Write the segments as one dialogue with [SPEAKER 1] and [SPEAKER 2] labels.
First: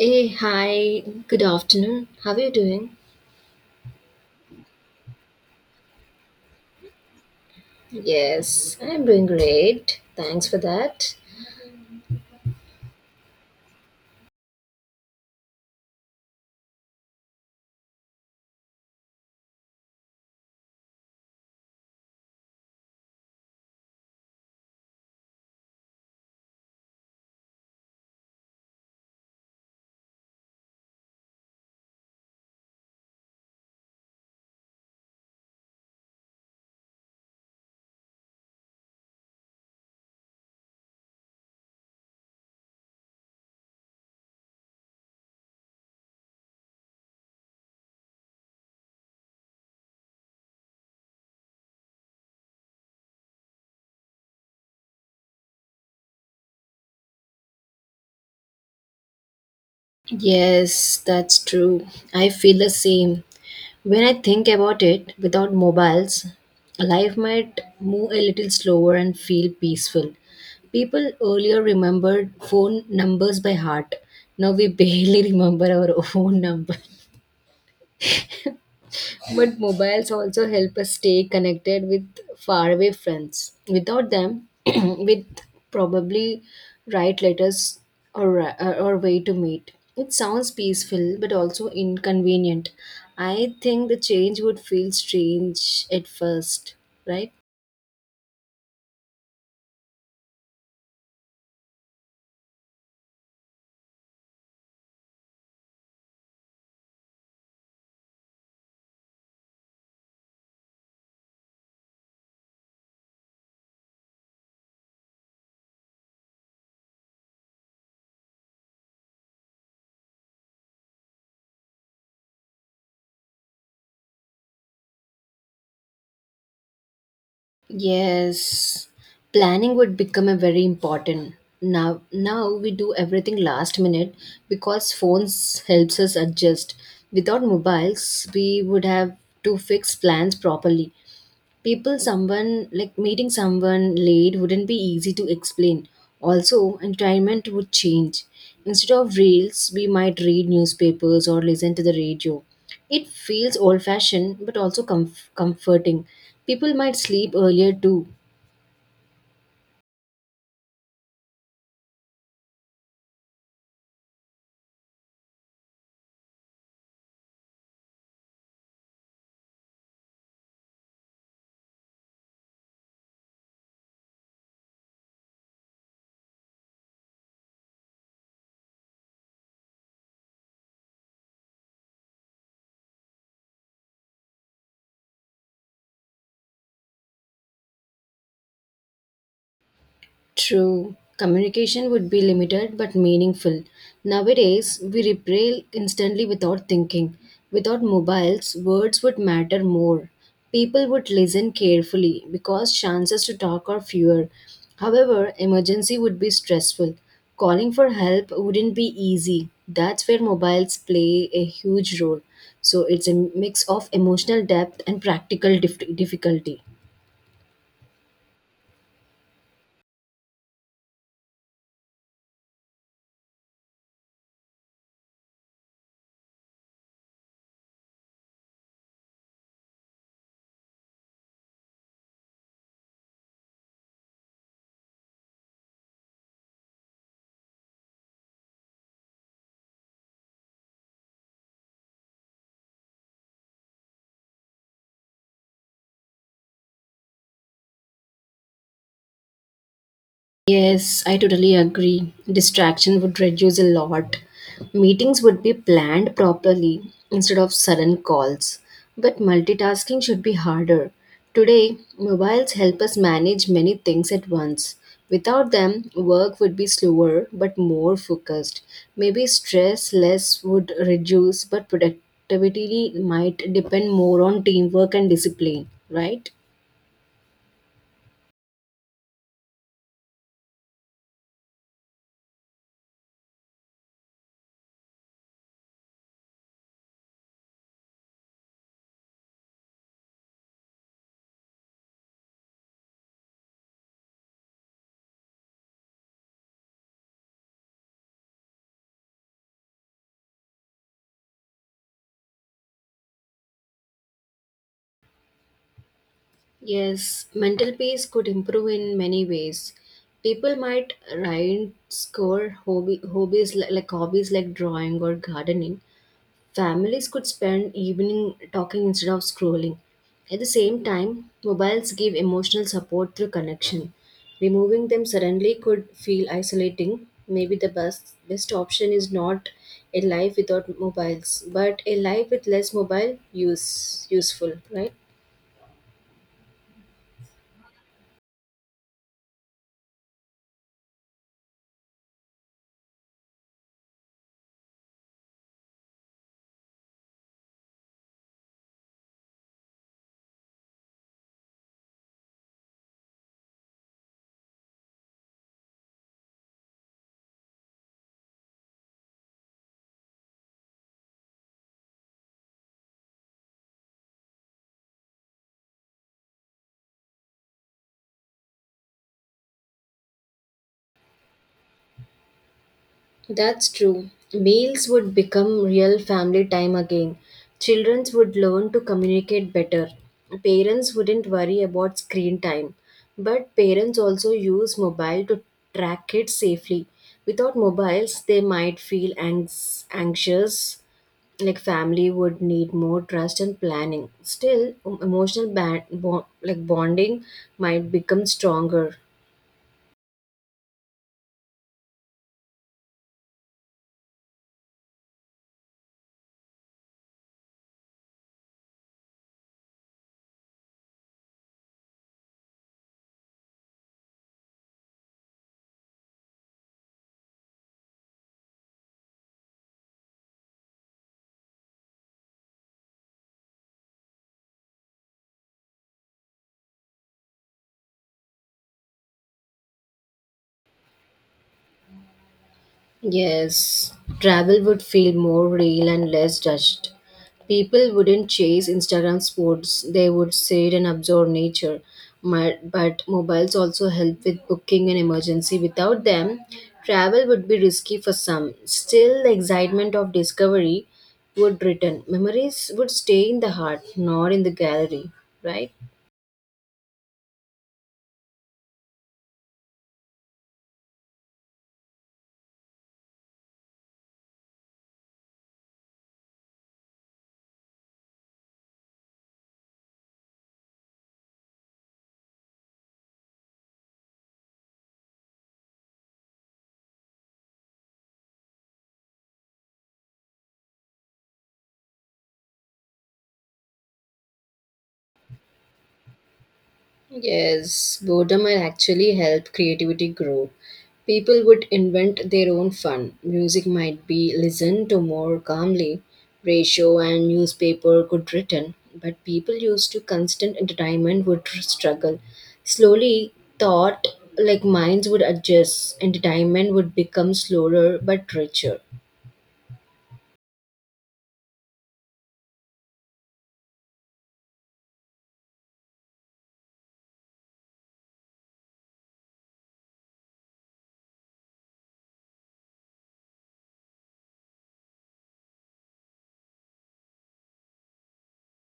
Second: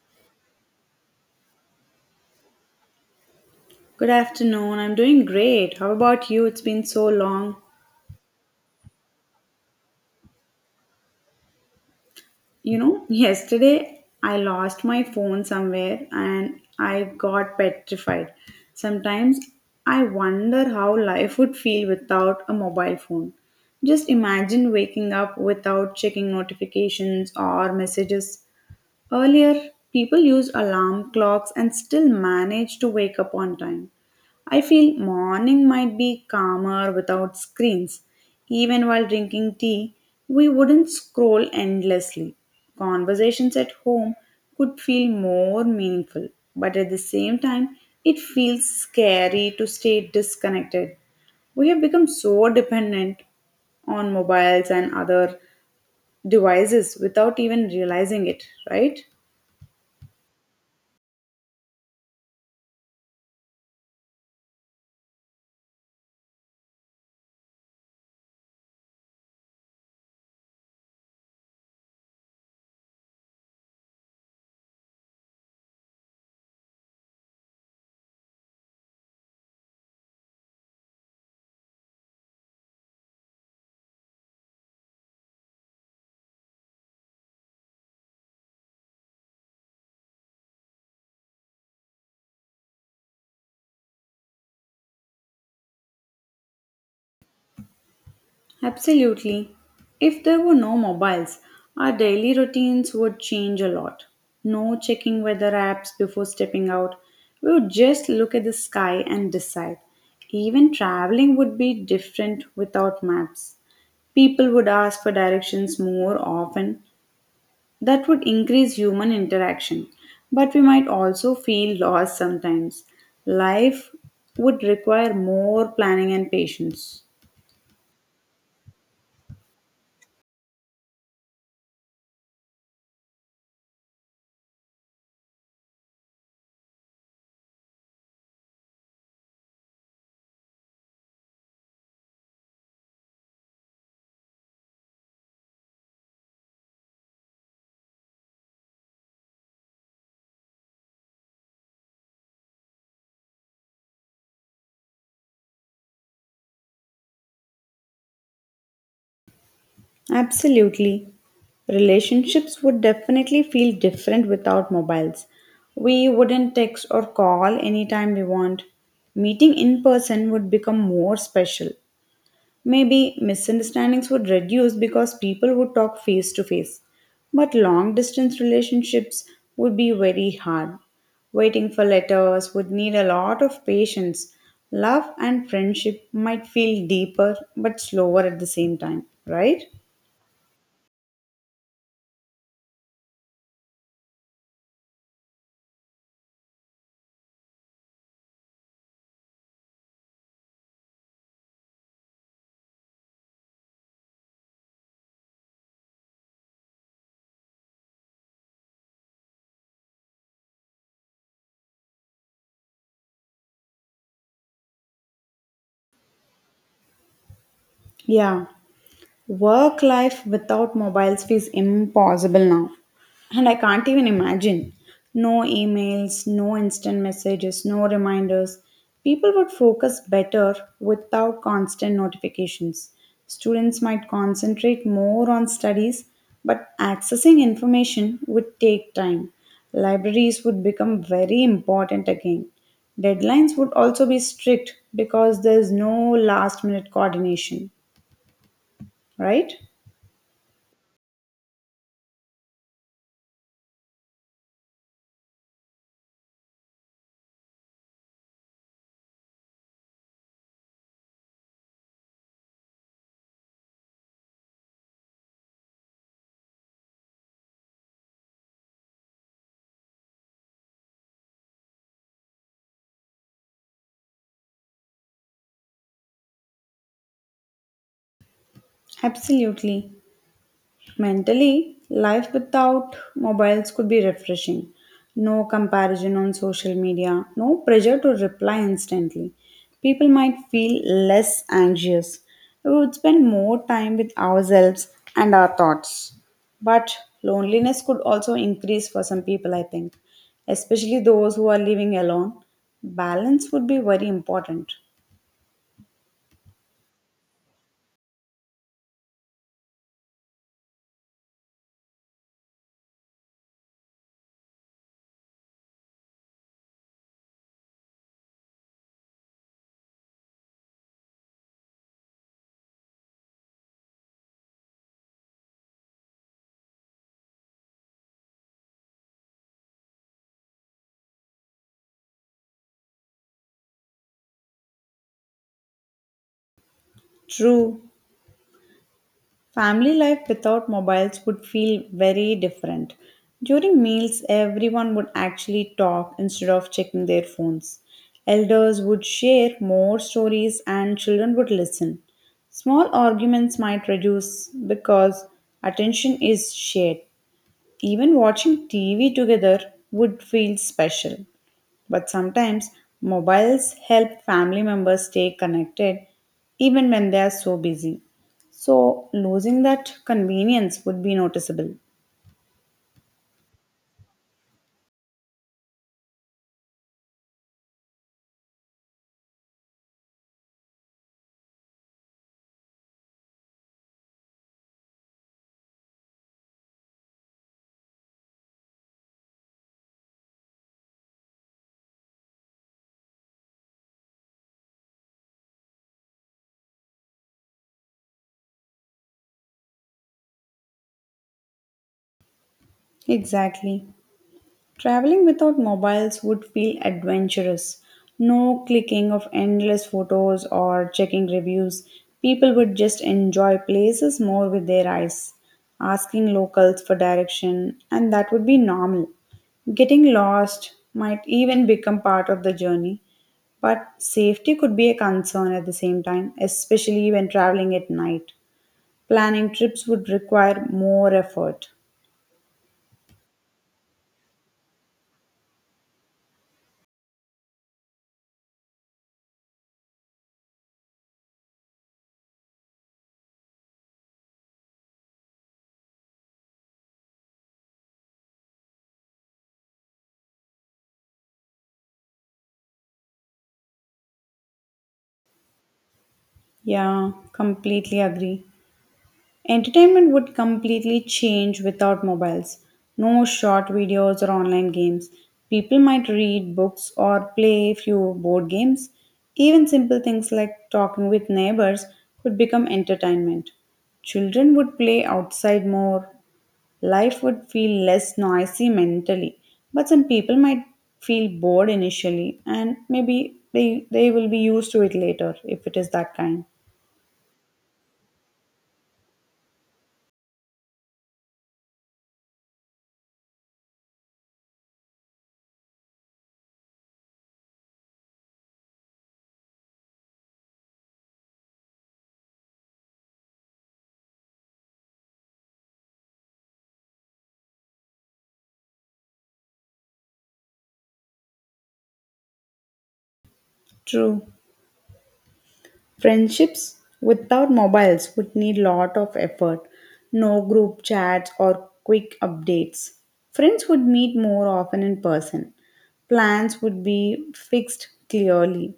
[SPEAKER 1] Hey, hi, good afternoon. How are you doing?
[SPEAKER 2] Good afternoon. I'm doing great. How about you? It's been so long.
[SPEAKER 1] Yes, I'm doing great. Thanks for that.
[SPEAKER 2] You know, yesterday I lost my phone somewhere and I got petrified. Sometimes I wonder how life would feel without a mobile phone. Just imagine waking up without checking notifications or messages. Earlier, people used alarm clocks and still managed to wake up on time. I feel morning might be calmer without screens. Even while drinking tea, we wouldn't scroll endlessly. Conversations at home could feel more meaningful, but at the same time, it feels scary to stay disconnected. We have become so dependent on mobiles and other devices without even realizing it, right?
[SPEAKER 1] Yes, that's true. I feel the same. When I think about it, without mobiles, life might move a little slower and feel peaceful. People earlier remembered phone numbers by heart. Now we barely remember our own number. But mobiles also help us stay connected with faraway friends. Without them, we'd probably write letters or, ri- or way to meet. It sounds peaceful but also inconvenient. I think the change would feel strange at first, right?
[SPEAKER 2] Absolutely. If there were no mobiles, our daily routines would change a lot. No checking weather apps before stepping out. We would just look at the sky and decide. Even traveling would be different without maps. People would ask for directions more often. That would increase human interaction. But we might also feel lost sometimes. Life would require more planning and patience.
[SPEAKER 1] Yes, planning would become a very important. Now we do everything last minute because phones helps us adjust. Without mobiles, we would have to fix plans properly, people, someone like meeting someone late wouldn't be easy to explain. Also, entertainment would change. Instead of reels we might read newspapers or listen to the radio. It feels old fashioned but also comforting. People might sleep earlier too.
[SPEAKER 2] Absolutely. Relationships would definitely feel different without mobiles. We wouldn't text or call anytime we want. Meeting in person would become more special. Maybe misunderstandings would reduce because people would talk face to face. But long distance relationships would be very hard. Waiting for letters would need a lot of patience. Love and friendship might feel deeper but slower at the same time, right?
[SPEAKER 1] True. Communication would be limited but meaningful. Nowadays, we reply instantly without thinking. Without mobiles, words would matter more. People would listen carefully because chances to talk are fewer. However, emergency would be stressful. Calling for help wouldn't be easy. That's where mobiles play a huge role. So it's a mix of emotional depth and practical difficulty.
[SPEAKER 2] Yeah. Work life without mobiles feels impossible now. And I can't even imagine. No emails, no instant messages, no reminders. People would focus better without constant notifications. Students might concentrate more on studies, but accessing information would take time. Libraries would become very important again. Deadlines would also be strict because there's no last minute coordination, right?
[SPEAKER 1] Yes, I totally agree. Distraction would reduce a lot. Meetings would be planned properly instead of sudden calls. But multitasking should be harder. Today, mobiles help us manage many things at once. Without them, work would be slower but more focused. Maybe stress less would reduce, but productivity might depend more on teamwork and discipline, right?
[SPEAKER 2] Absolutely. Mentally, life without mobiles could be refreshing. No comparison on social media, no pressure to reply instantly. People might feel less anxious. We would spend more time with ourselves and our thoughts. But loneliness could also increase for some people, I think, especially those who are living alone. Balance would be very important.
[SPEAKER 1] Yes, mental peace could improve in many ways. People might write, score hobby, hobbies li- like hobbies like drawing or gardening. Families could spend evening talking instead of scrolling. At the same time, mobiles give emotional support through connection. Removing them suddenly could feel isolating. Maybe the best option is not a life without mobiles, but a life with less mobile useful, right?
[SPEAKER 2] True. Family life without mobiles would feel very different. During meals, everyone would actually talk instead of checking their phones. Elders would share more stories and children would listen. Small arguments might reduce because attention is shared. Even watching TV together would feel special. But sometimes mobiles help family members stay connected even when they are so busy. So losing that convenience would be noticeable.
[SPEAKER 1] That's true. Meals would become real family time again. Children would learn to communicate better. Parents wouldn't worry about screen time. But parents also use mobile to track kids safely. Without mobiles, they might feel anxious. Like family would need more trust and planning. Still, emotional bonding might become stronger.
[SPEAKER 2] Exactly. Traveling without mobiles would feel adventurous. No clicking of endless photos or checking reviews. People would just enjoy places more with their eyes, asking locals for direction, and that would be normal. Getting lost might even become part of the journey, but safety could be a concern at the same time, especially when traveling at night. Planning trips would require more effort.
[SPEAKER 1] Yes, travel would feel more real and less judged. People wouldn't chase Instagram sports, they would sit and absorb nature. My, but mobiles also help with booking an emergency. Without them, travel would be risky for some. Still, the excitement of discovery would return. Memories would stay in the heart, not in the gallery, right?
[SPEAKER 2] Yeah, completely agree. Entertainment would completely change without mobiles. No short videos or online games. People might read books or play few board games. Even simple things like talking with neighbors could become entertainment. Children would play outside more. Life would feel less noisy mentally. But some people might feel bored initially and maybe they will be used to it later if it is that kind.
[SPEAKER 1] Yes, boredom will actually help creativity grow. People would invent their own fun. Music might be listened to more calmly. Radio and newspaper could written, but people used to constant entertainment would struggle. Slowly, thought like minds would adjust. Entertainment would become slower but richer.
[SPEAKER 2] True. Friendships without mobiles would need lot of effort. No group chats or quick updates. Friends would meet more often in person. Plans would be fixed clearly.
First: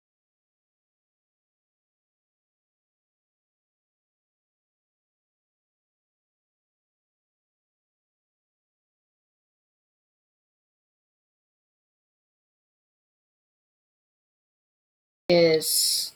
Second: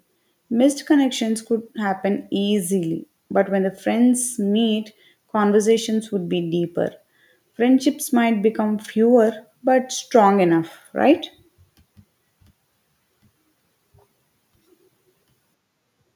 [SPEAKER 2] Missed connections could happen easily, but when the friends meet, conversations would be deeper. Friendships might become fewer but strong enough, right?
[SPEAKER 1] Yes.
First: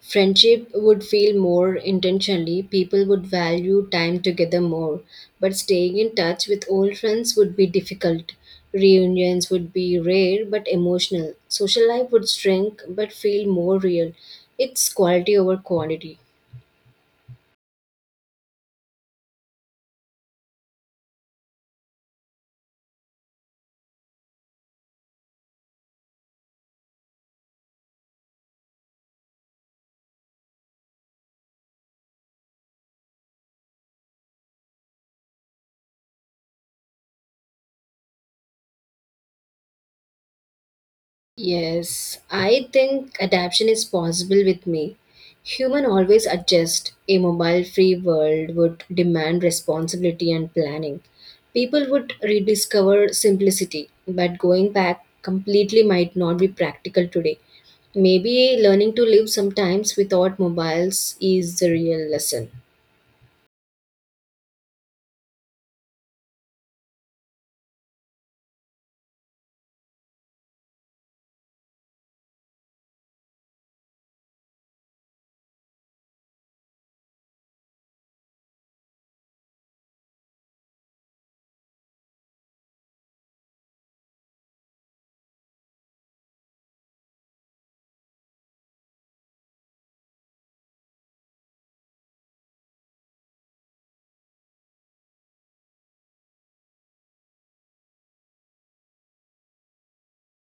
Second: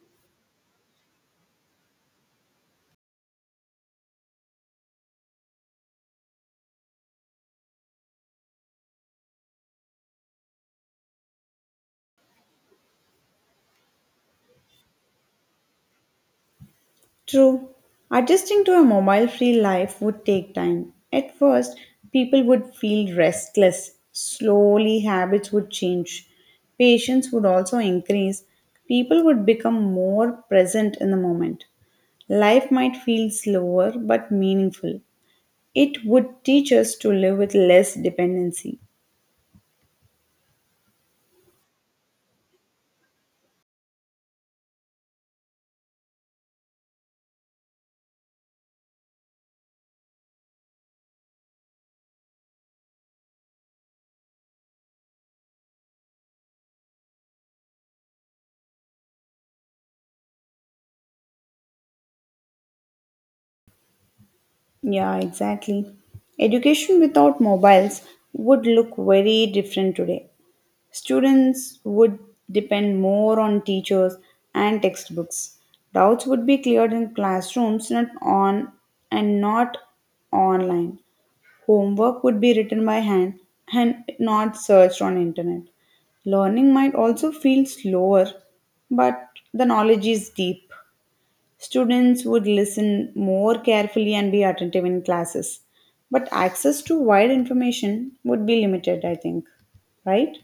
[SPEAKER 1] Friendship would feel more intentionally, people would value time together more, but staying in touch with old friends would be difficult. Reunions would be rare but emotional. Social life would shrink but feel more real. It's quality over quantity.
[SPEAKER 2] True. Adjusting to a mobile free life would take time. At first, people would feel restless. Slowly, habits would change. Patience would also increase. People would become more present in the moment. Life might feel slower but meaningful. It would teach us to live with less dependency.
[SPEAKER 1] Yes, I think adaptation is possible with me. Human always adjust. A mobile free world would demand responsibility and planning. People would rediscover simplicity, but going back completely might not be practical today. Maybe learning to live sometimes without mobiles is the real lesson.
[SPEAKER 2] Yeah, exactly. Education without mobiles would look very different today. Students would depend more on teachers and textbooks. Doubts would be cleared in classrooms, not on and not online. Homework would be written by hand and not searched on internet. Learning might also feel slower, but the knowledge is deep. Students would listen more carefully and be attentive in classes. But access to wide information would be limited, I think. Right?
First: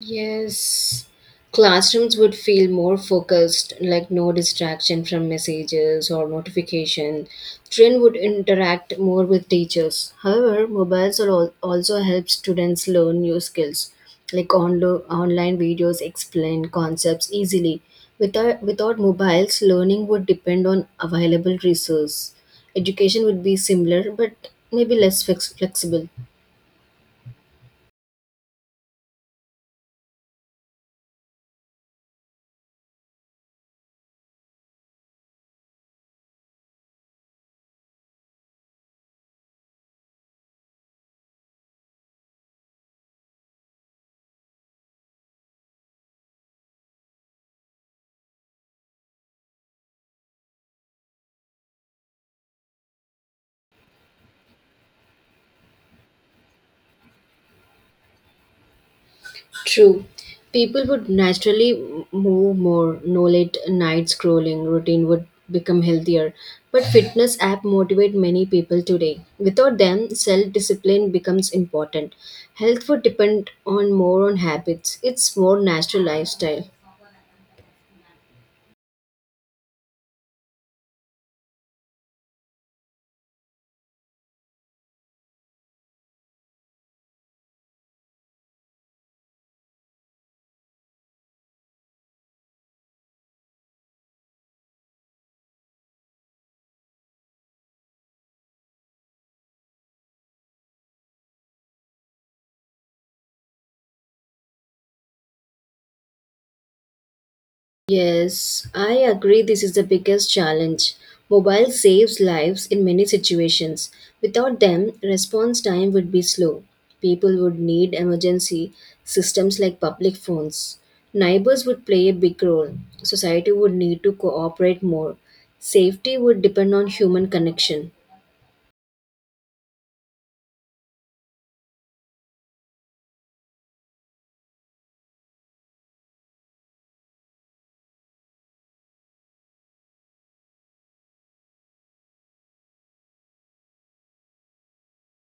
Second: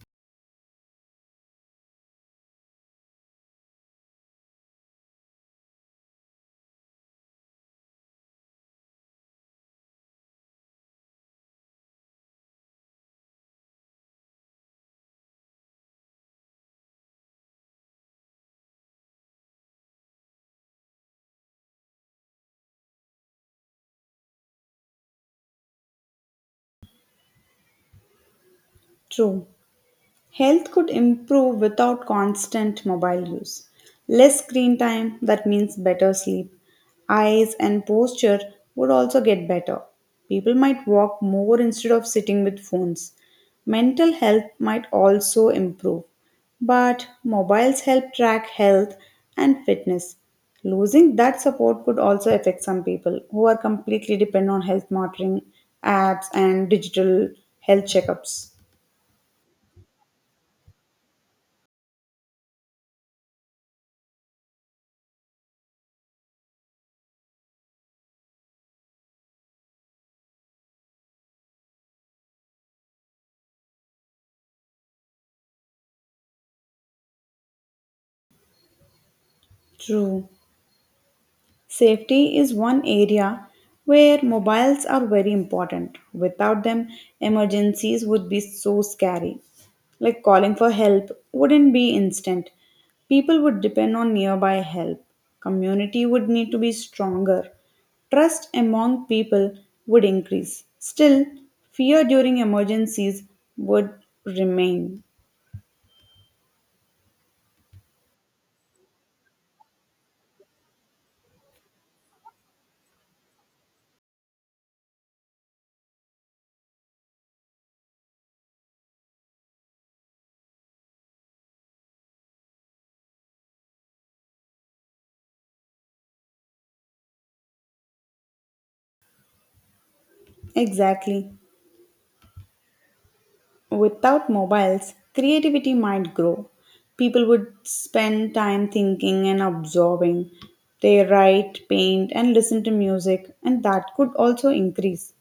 [SPEAKER 1] Yes, classrooms would feel more focused, like no distraction from messages or notification. Children would interact more with teachers. However, mobiles are also help students learn new skills, like online videos explain concepts easily. Without mobiles, learning would depend on available resources. Education would be similar, but maybe less flexible.
[SPEAKER 2] True. Health could improve without constant mobile use. Less screen time, that means better sleep. Eyes and posture would also get better. People might walk more instead of sitting with phones. Mental health might also improve. But mobiles help track health and fitness. Losing that support could also affect some people who are completely dependent on health monitoring apps and digital health checkups.
[SPEAKER 1] True. People would naturally move more, no late night scrolling routine would become healthier. But fitness app motivate many people today. Without them, self-discipline becomes important. Health would depend on more on habits. It's more natural lifestyle.
[SPEAKER 2] True. Safety is one area where mobiles are very important. Without them, emergencies would be so scary. Like calling for help wouldn't be instant. People would depend on nearby help. Community would need to be stronger. Trust among people would increase. Still, fear during emergencies would remain.
[SPEAKER 1] Yes, I agree this is the biggest challenge. Mobile saves lives in many situations. Without them, response time would be slow. People would need emergency systems like public phones. Neighbors would play a big role. Society would need to cooperate more. Safety would depend on human connection.
[SPEAKER 2] Exactly. Without mobiles, creativity might grow. People would spend time thinking and absorbing. They write, paint, and listen to music, and that could also increase.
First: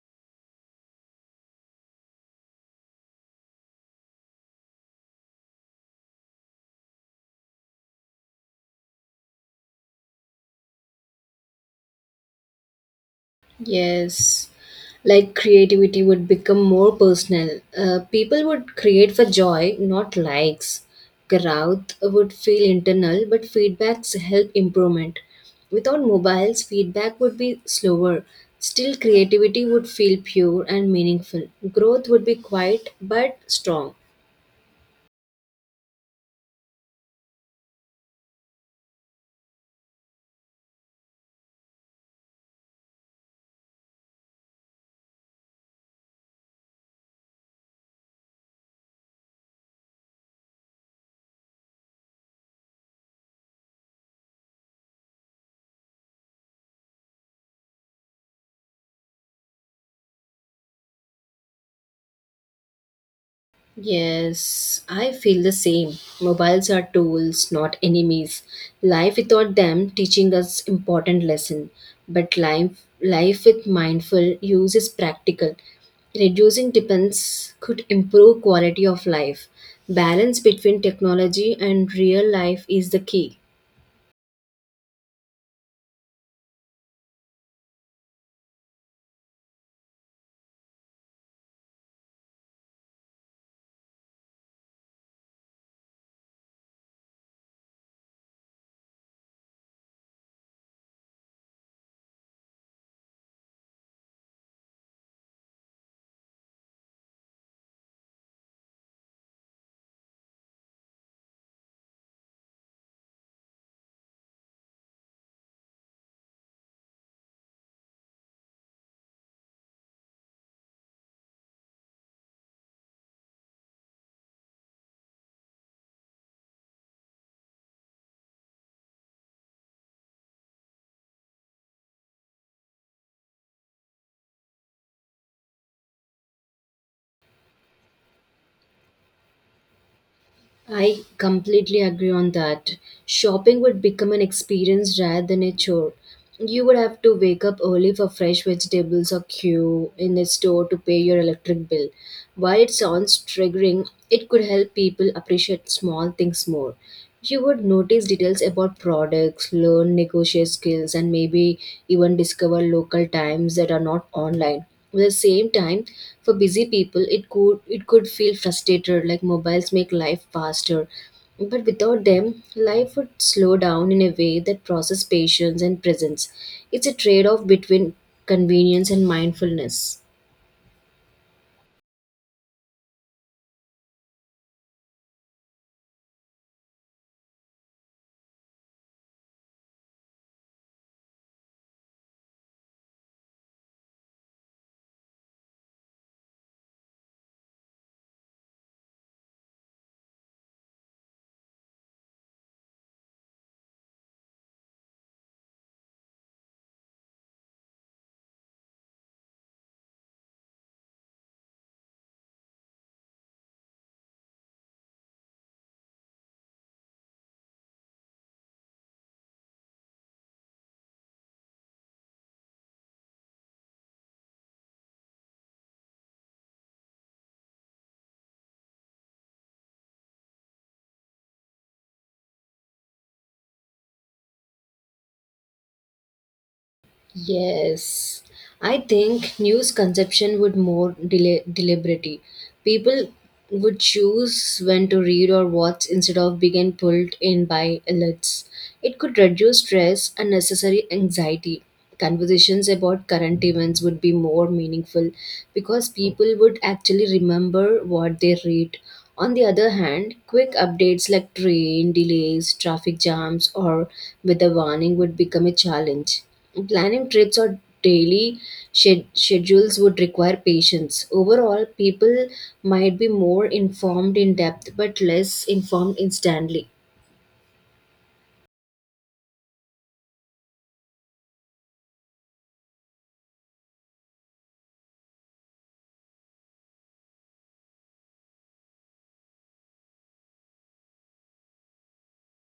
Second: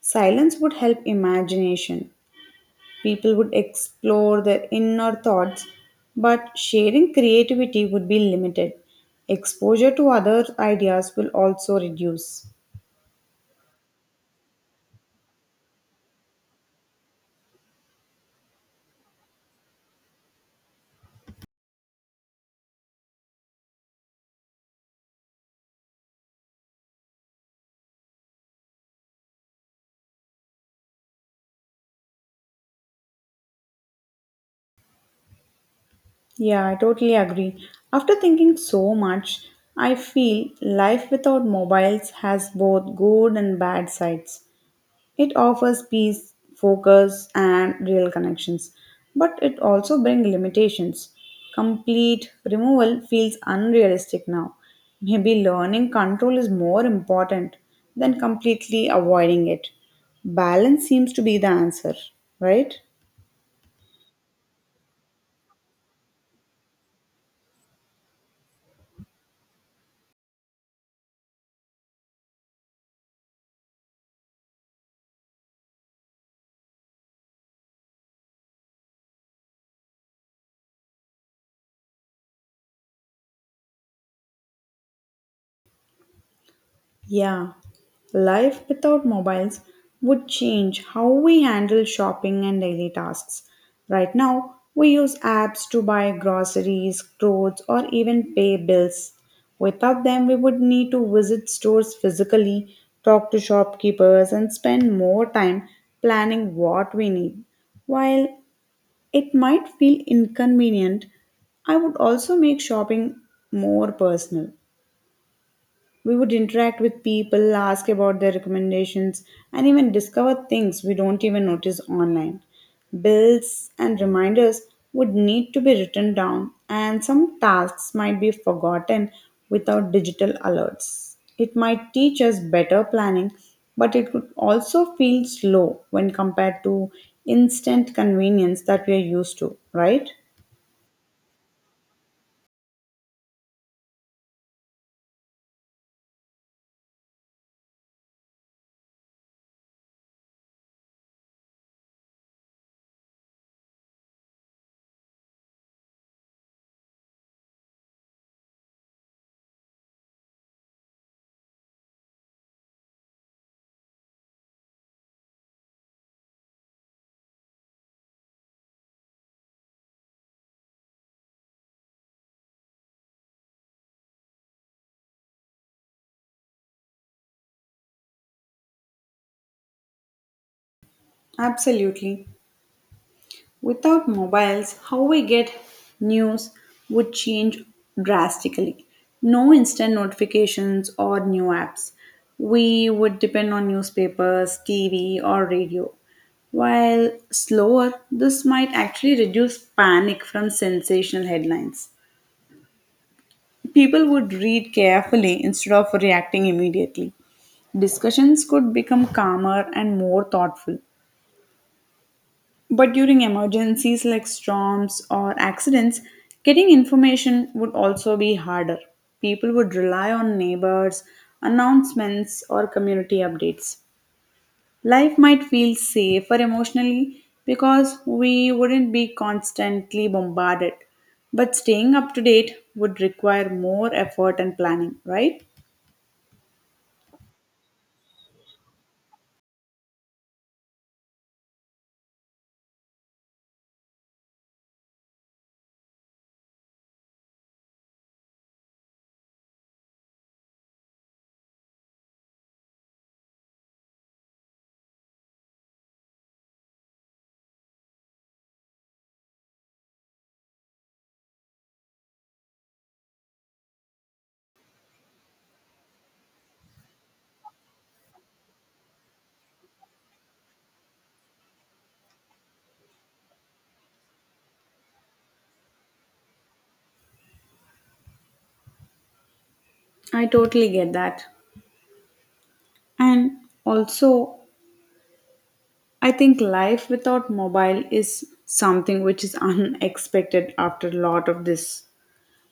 [SPEAKER 2] Silence would help imagination. People would explore their inner thoughts, but sharing creativity would be limited. Exposure to other ideas will also reduce.
[SPEAKER 1] Yes, like creativity would become more personal. People would create for joy, not likes. Growth would feel internal, but feedbacks help improvement. Without mobiles, feedback would be slower. Still, creativity would feel pure and meaningful. Growth would be quiet but strong.
[SPEAKER 2] Yeah, I totally agree. After thinking so much, I feel life without mobiles has both good and bad sides. It offers peace, focus, and real connections, but it also brings limitations. Complete removal feels unrealistic now. Maybe learning control is more important than completely avoiding it. Balance seems to be the answer, right?
[SPEAKER 1] Yes, I feel the same. Mobiles are tools, not enemies. Life without them teaching us important lesson, but life with mindful use is practical. Reducing dependence could improve quality of life. Balance between technology and real life is the key.
[SPEAKER 2] Yeah, life without mobiles would change how we handle shopping and daily tasks. Right now, we use apps to buy groceries, clothes, or even pay bills. Without them, we would need to visit stores physically, talk to shopkeepers, and spend more time planning what we need. While it might feel inconvenient, I would also make shopping more personal. We would interact with people, ask about their recommendations, and even discover things we don't even notice online. Bills and reminders would need to be written down, and some tasks might be forgotten without digital alerts. It might teach us better planning, but it could also feel slow when compared to instant convenience that we are used to, right?
[SPEAKER 1] I completely agree on that. Shopping would become an experience rather than a chore. You would have to wake up early for fresh vegetables or queue in a store to pay your electric bill. While it sounds triggering, it could help people appreciate small things more. You would notice details about products, learn negotiate skills, and maybe even discover local times that are not online. At the same time, for busy people, it could feel frustrated, like mobiles make life faster. But without them, life would slow down in a way that process patience and presence. It's a trade-off between convenience and mindfulness.
[SPEAKER 2] Absolutely. Without mobiles, how we get news would change drastically. No instant notifications or new apps. We would depend on newspapers, TV, or radio. While slower, this might actually reduce panic from sensational headlines. People would read carefully instead of reacting immediately. Discussions could become calmer and more thoughtful. But during emergencies like storms or accidents, getting information would also be harder. People would rely on neighbors, announcements, or community updates. Life might feel safer emotionally because we wouldn't be constantly bombarded. But staying up to date would require more effort and planning, right?
[SPEAKER 1] Yes, I think news consumption would more deliberate. People would choose when to read or watch instead of being pulled in by alerts. It could reduce stress and necessary anxiety. Conversations about current events would be more meaningful because people would actually remember what they read. On the other hand, quick updates like train delays, traffic jams, or weather warning would become a challenge. Planning trips or daily schedules would require patience. Overall, people might be more informed in depth but less informed instantly.
[SPEAKER 2] I totally get that. And also, I think life without mobile is something which is unexpected after a lot of this.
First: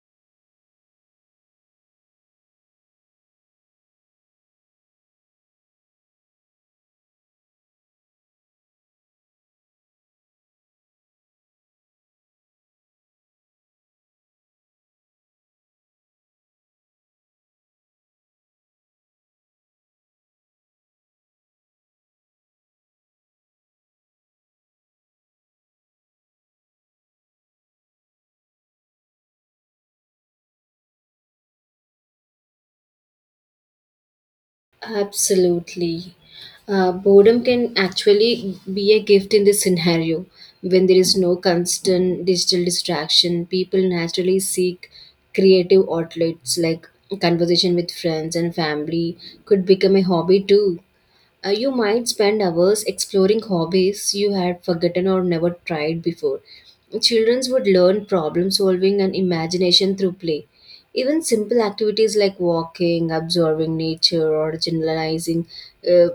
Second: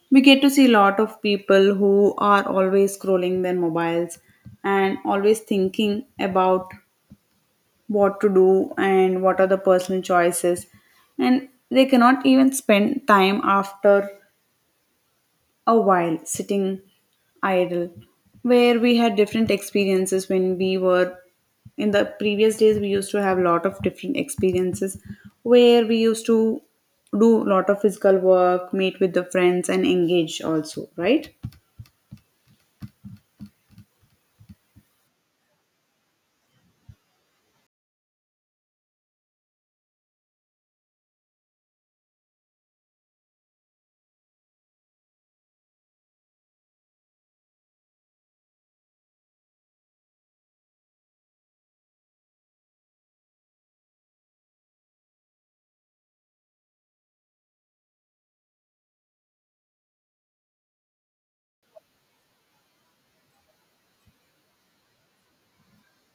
[SPEAKER 2] We get to see a lot of people who are always scrolling their mobiles and always thinking about what to do and what are the personal choices, and they cannot even spend time after a while sitting idle where we had different experiences when we were in the previous days we used to have a lot of different experiences where we used to do a lot of physical work, meet with the friends and engage also, right?
[SPEAKER 1] Absolutely. Boredom can actually be a gift in this scenario. When there is no constant digital distraction, people naturally seek creative outlets like conversation with friends and family could become a hobby too. You might spend hours exploring hobbies you had forgotten or never tried before. Children would learn problem solving and imagination through play. Even simple activities like walking, observing nature, or generalizing, uh,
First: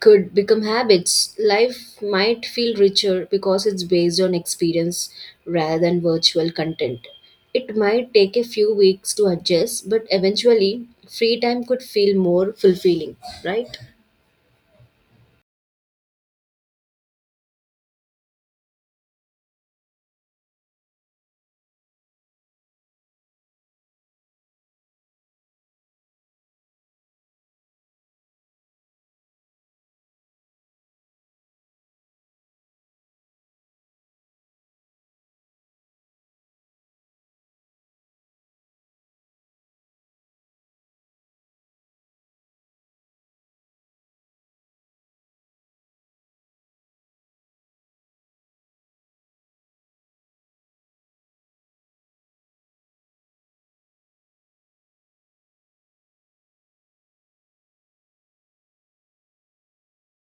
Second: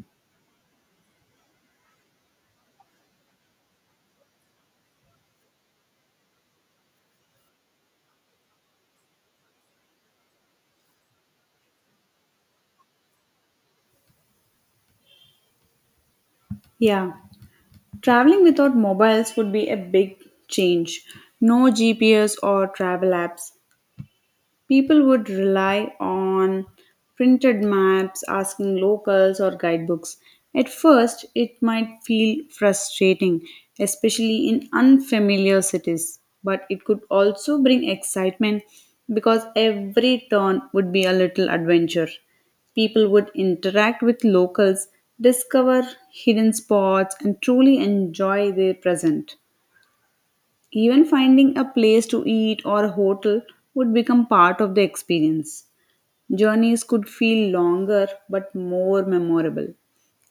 [SPEAKER 1] could become habits. Life might feel richer because it's based on experience rather than virtual content. It might take a few weeks to adjust, but eventually, free time could feel more fulfilling, right?
[SPEAKER 2] Yeah, traveling without mobiles would be a big change. No GPS or travel apps. People would rely on printed maps, asking locals, or guidebooks. At first, it might feel frustrating, especially in unfamiliar cities, but it could also bring excitement because every turn would be a little adventure. People would interact with locals, discover hidden spots, and truly enjoy their present. Even finding a place to eat or a hotel would become part of the experience. Journeys could feel longer but more memorable.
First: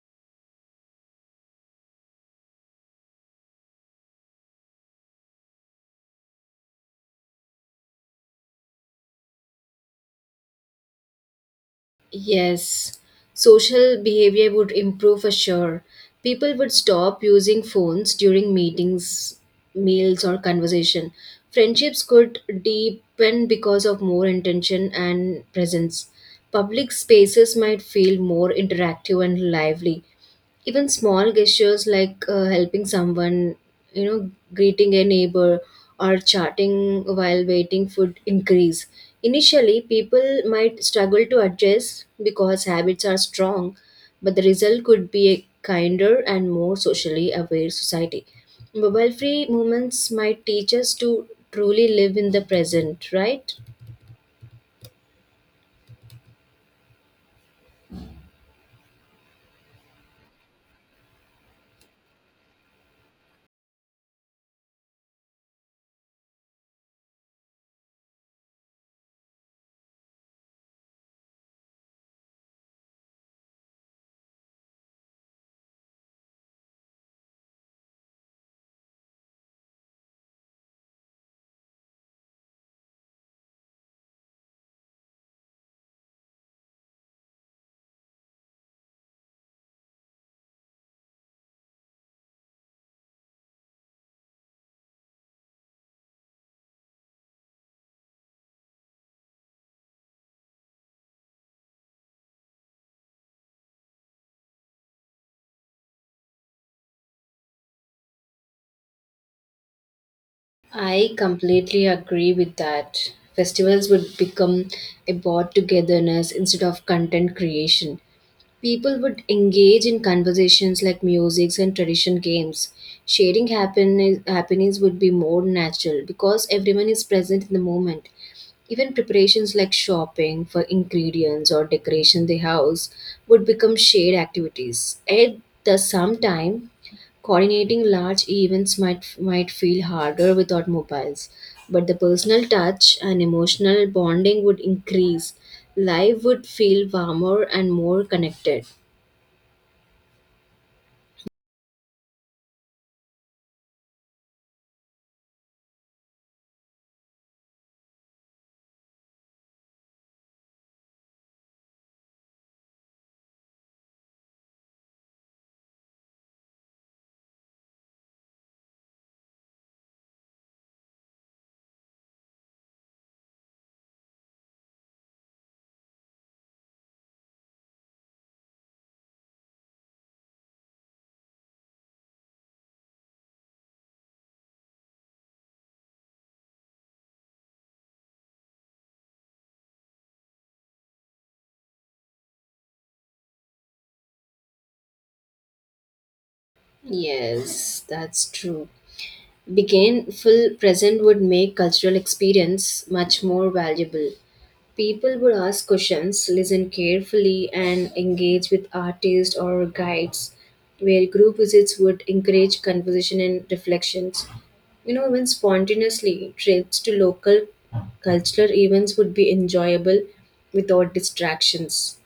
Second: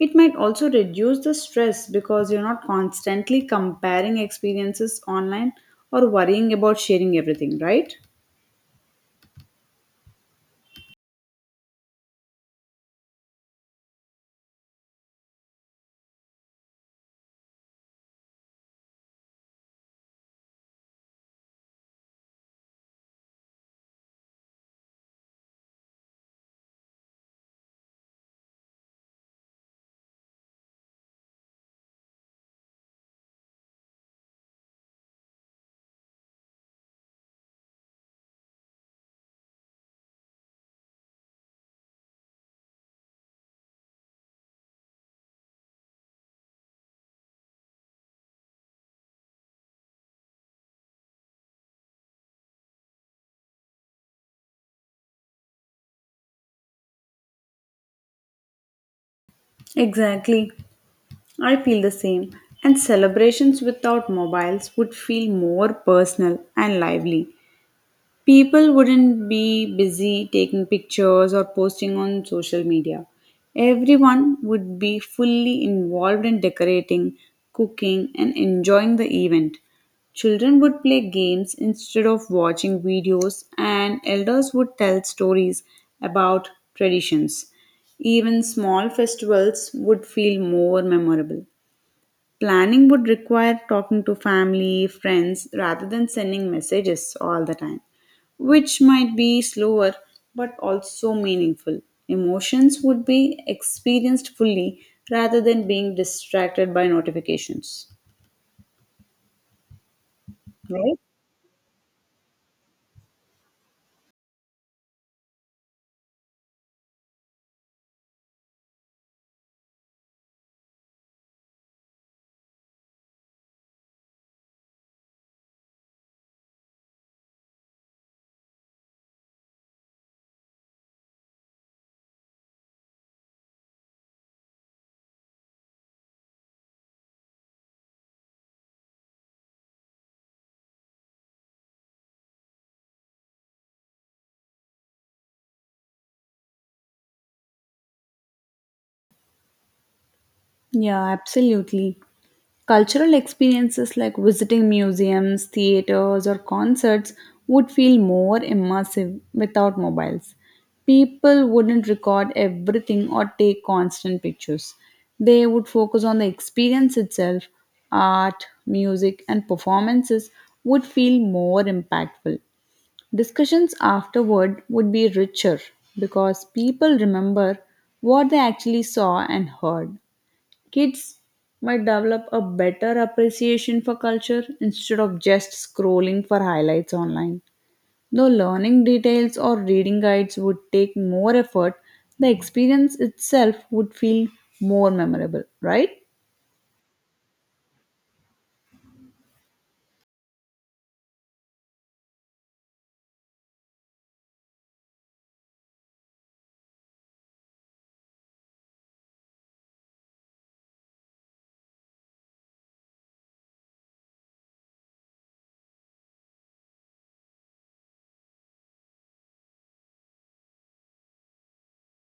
[SPEAKER 2] It might also reduce the stress because you're not constantly comparing experiences online or worrying about sharing everything, right?
[SPEAKER 1] Yes, social behavior would improve for sure. People would stop using phones during meetings, meals, or conversation. Friendships could deepen because of more intention and presence. Public spaces might feel more interactive and lively. Even small gestures like helping someone, you know greeting a neighbor or chatting while waiting would increase. Initially, people might struggle to adjust because habits are strong, but the result could be a kinder and more socially aware society. Mobile free movements might teach us to truly live in the present, right?
[SPEAKER 2] Exactly. I feel the same. And celebrations without mobiles would feel more personal and lively. People wouldn't be busy taking pictures or posting on social media. Everyone would be fully involved in decorating, cooking, and enjoying the event. Children would play games instead of watching videos, and elders would tell stories about traditions. Even small festivals would feel more memorable. Planning would require talking to family, friends, rather than sending messages all the time, which might be slower but also meaningful. Emotions would be experienced fully rather than being distracted by notifications. Right?
[SPEAKER 1] I completely agree with that. Festivals would become about togetherness instead of content creation. People would engage in conversations like music and tradition games. Sharing happenings would be more natural because everyone is present in the moment. Even preparations like shopping for ingredients or decoration the house would become shared activities. At the same time, coordinating large events might feel harder without mobiles, but the personal touch and emotional bonding would increase. Life would feel warmer and more connected.
[SPEAKER 2] Yeah, absolutely. Cultural experiences like visiting museums, theaters, or concerts would feel more immersive without mobiles. People wouldn't record everything or take constant pictures. They would focus on the experience itself. Art, music, and performances would feel more impactful. Discussions afterward would be richer because people remember what they actually saw and heard. Kids might develop a better appreciation for culture instead of just scrolling for highlights online. Though learning details or reading guides would take more effort, the experience itself would feel more memorable, right?
[SPEAKER 1] Yes, that's true. Being full present would make cultural experience much more valuable. People would ask questions, listen carefully, and engage with artists or guides, where group visits would encourage conversation and reflections. You know, even spontaneously, trips to local cultural events would be enjoyable without distractions.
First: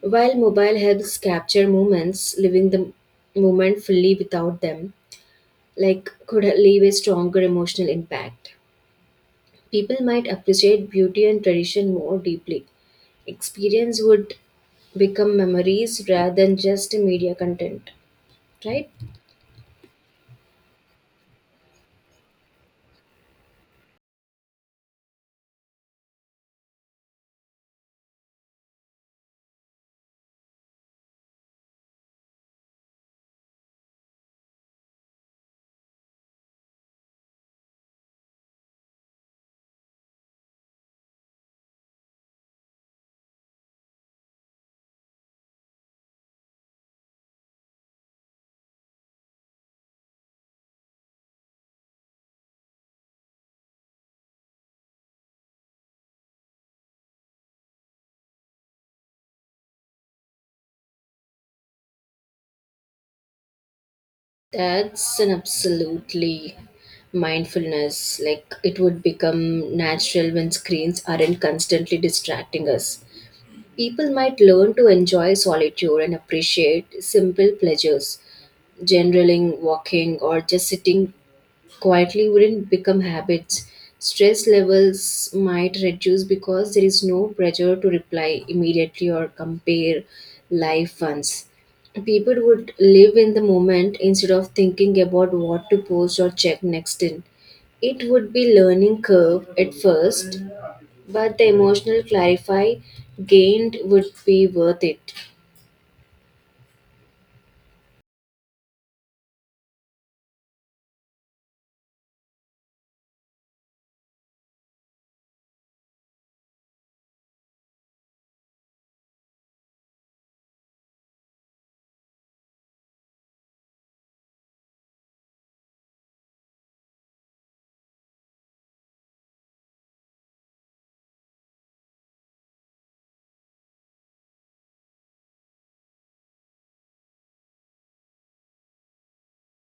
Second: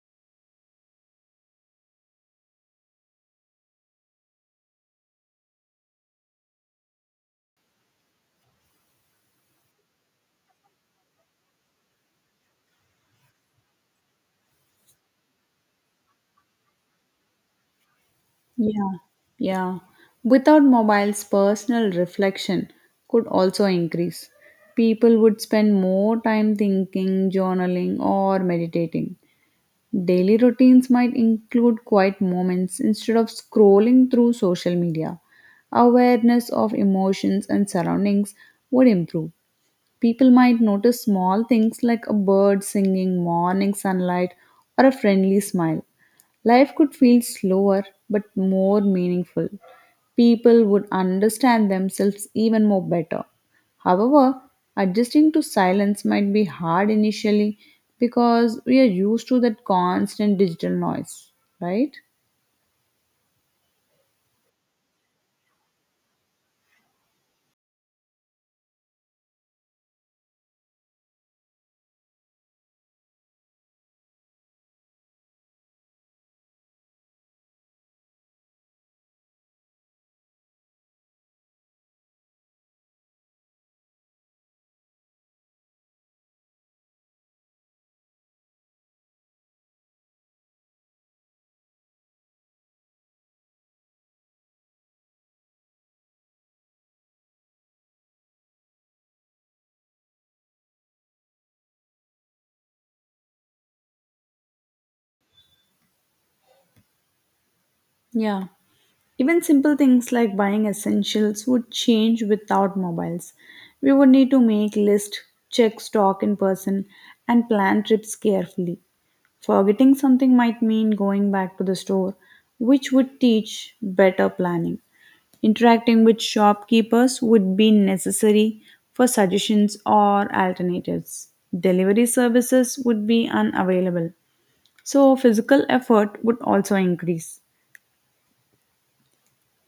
[SPEAKER 1] While mobile helps capture moments, living the moment fully without them, like could leave a stronger emotional impact. People might appreciate beauty and tradition more deeply. Experience would become memories rather than just media content, right?
[SPEAKER 2] Yeah. Yeah. Without mobiles, personal reflection could also increase. People would spend more time thinking, journaling, or meditating. Daily routines might include quiet moments instead of scrolling through social media. Awareness of emotions and surroundings would improve. People might notice small things like a bird singing, morning sunlight, or a friendly smile. Life could feel slower but more meaningful. People would understand themselves even more better. However, adjusting to silence might be hard initially because we are used to that constant digital noise, right?
[SPEAKER 1] That's an absolutely mindfulness. Like it would become natural when screens aren't constantly distracting us. People might learn to enjoy solitude and appreciate simple pleasures, generaling, walking, or just sitting quietly wouldn't become habits. Stress levels might reduce because there is no pressure to reply immediately or compare life once. People would live in the moment instead of thinking about what to post or check next in. It would be learning curve at first, but the emotional clarify gained would be worth it.
[SPEAKER 2] Yeah. Even simple things like buying essentials would change without mobiles. We would need to make lists, check stock in person, and plan trips carefully. Forgetting something might mean going back to the store, which would teach better planning. Interacting with shopkeepers would be necessary for suggestions or alternatives. Delivery services would be unavailable, so physical effort would also increase.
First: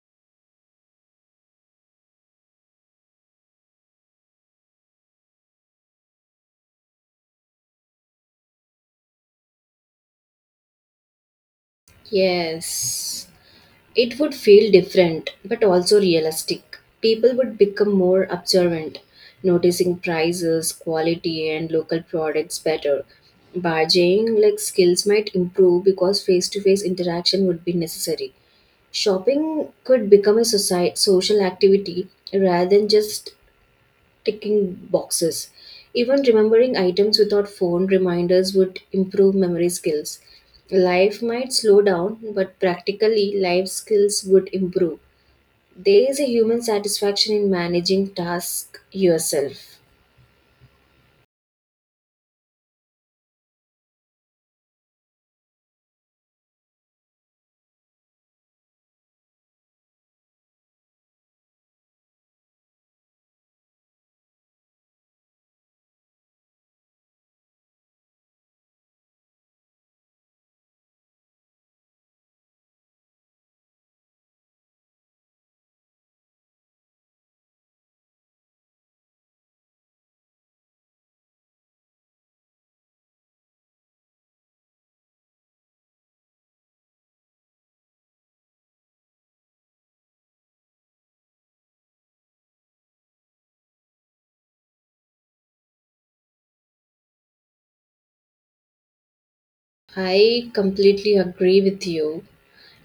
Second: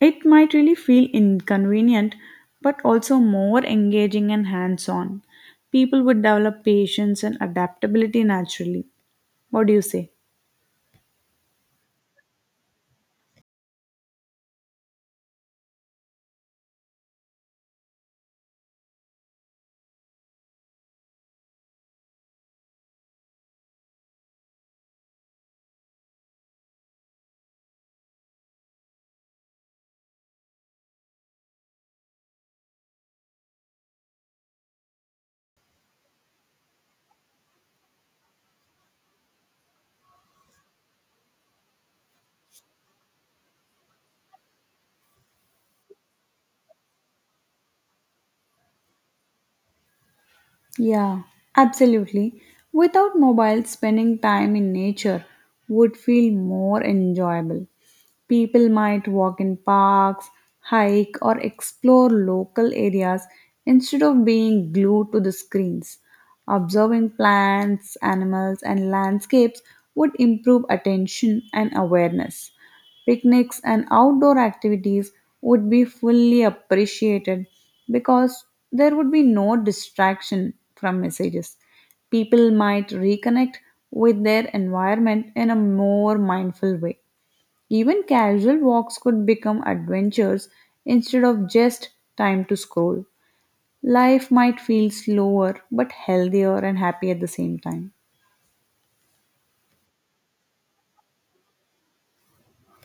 [SPEAKER 2] It might really feel inconvenient, but also more engaging and hands on. People would develop patience and adaptability naturally. What do you say?
[SPEAKER 1] Yes. It would feel different, but also realistic. People would become more observant, noticing prices, quality, and local products better. Bargaining like skills might improve because face-to-face interaction would be necessary. Shopping could become a society, social activity rather than just ticking boxes. Even remembering items without phone reminders would improve memory skills. Life might slow down, but practically, life skills would improve. There is a human satisfaction in managing tasks yourself.
[SPEAKER 2] Yeah, absolutely. Without mobiles, spending time in nature would feel more enjoyable. People might walk in parks, hike, or explore local areas instead of being glued to the screens. Observing plants, animals, and landscapes would improve attention and awareness. Picnics and outdoor activities would be fully appreciated because there would be no distraction from messages. People might reconnect with their environment in a more mindful way. Even casual walks could become adventures instead of just time to scroll. Life might feel slower but healthier and happy at the same time.
[SPEAKER 1] I completely agree with you.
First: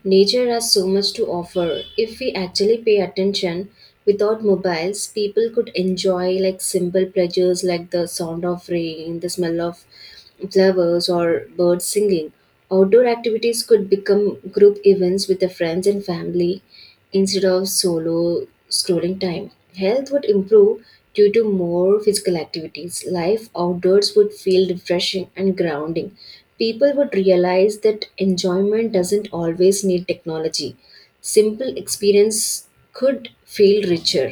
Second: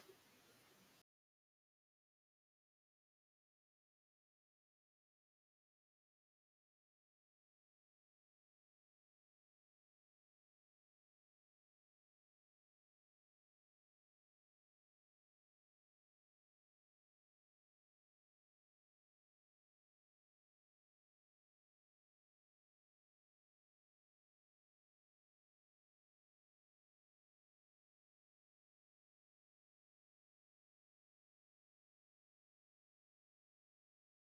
[SPEAKER 1] Nature has so much to offer. If we actually pay attention, without mobiles, people could enjoy like simple pleasures like the sound of rain, the smell of flowers, or birds singing. Outdoor activities could become group events with the friends and family instead of solo scrolling time. Health would improve due to more physical activities. Life outdoors would feel refreshing and grounding. People would realize that enjoyment doesn't always need technology. Simple experience could feel richer.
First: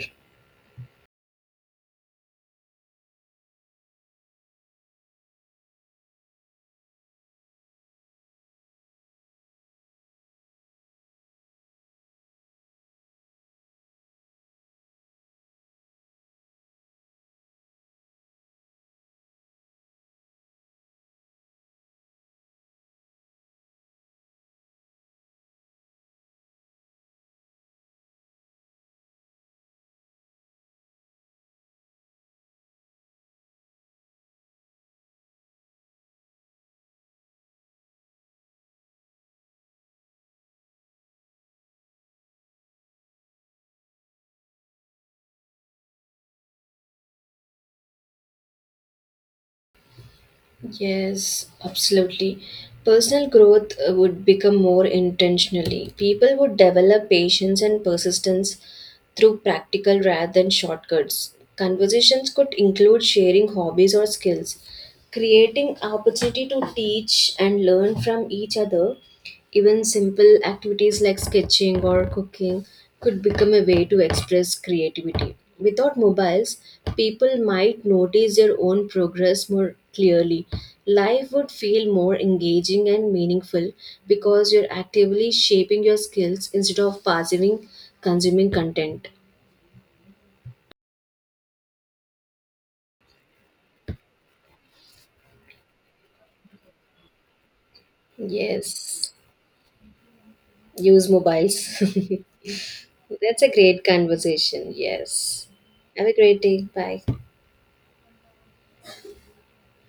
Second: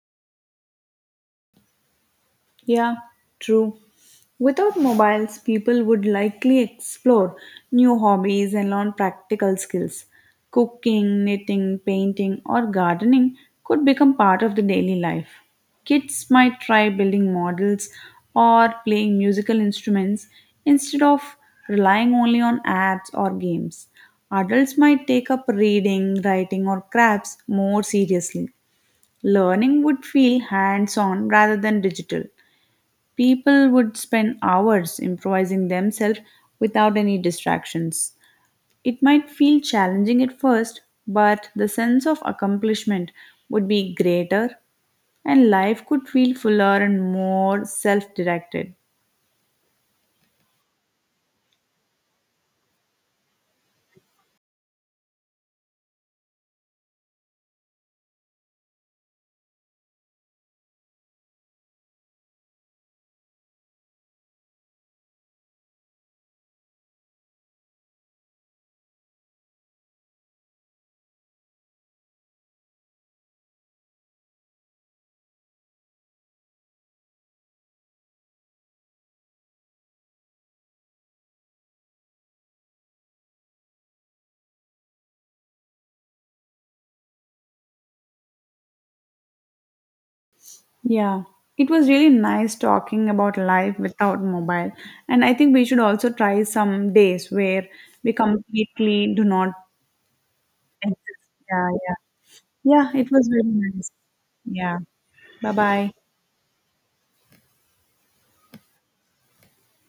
[SPEAKER 2] Yeah, true. Without mobiles, people would likely explore new hobbies and learn practical skills. Cooking, knitting, painting, or gardening could become part of the daily life. Kids might try building models or playing musical instruments instead of relying only on apps or games. Adults might take up reading, writing, or crafts more seriously. Learning would feel hands on rather than digital. People would spend hours improvising themselves without any distractions. It might feel challenging at first, but the sense of accomplishment would be greater and life could feel fuller and more self directed.
[SPEAKER 1] Yes, absolutely. Personal growth, would become more intentionally. People would develop patience and persistence through practical rather than shortcuts. Conversations could include sharing hobbies or skills, creating opportunity to teach and learn from each other. Even simple activities like sketching or cooking could become a way to express creativity. Without mobiles, people might notice their own progress more clearly. Life would feel more engaging and meaningful because you're actively shaping your skills instead of passively consuming content.
[SPEAKER 2] Yeah, it was really nice talking about life without mobile. And I think we should also try some days where we
[SPEAKER 1] Yes,
[SPEAKER 2] completely do not exist.
[SPEAKER 1] use
[SPEAKER 2] Yeah,
[SPEAKER 1] mobiles.
[SPEAKER 2] yeah. Yeah, it was
[SPEAKER 1] That's
[SPEAKER 2] very
[SPEAKER 1] a great
[SPEAKER 2] nice.
[SPEAKER 1] conversation.
[SPEAKER 2] Yeah.
[SPEAKER 1] Yes.
[SPEAKER 2] Bye bye.
[SPEAKER 1] Have a great day. Bye.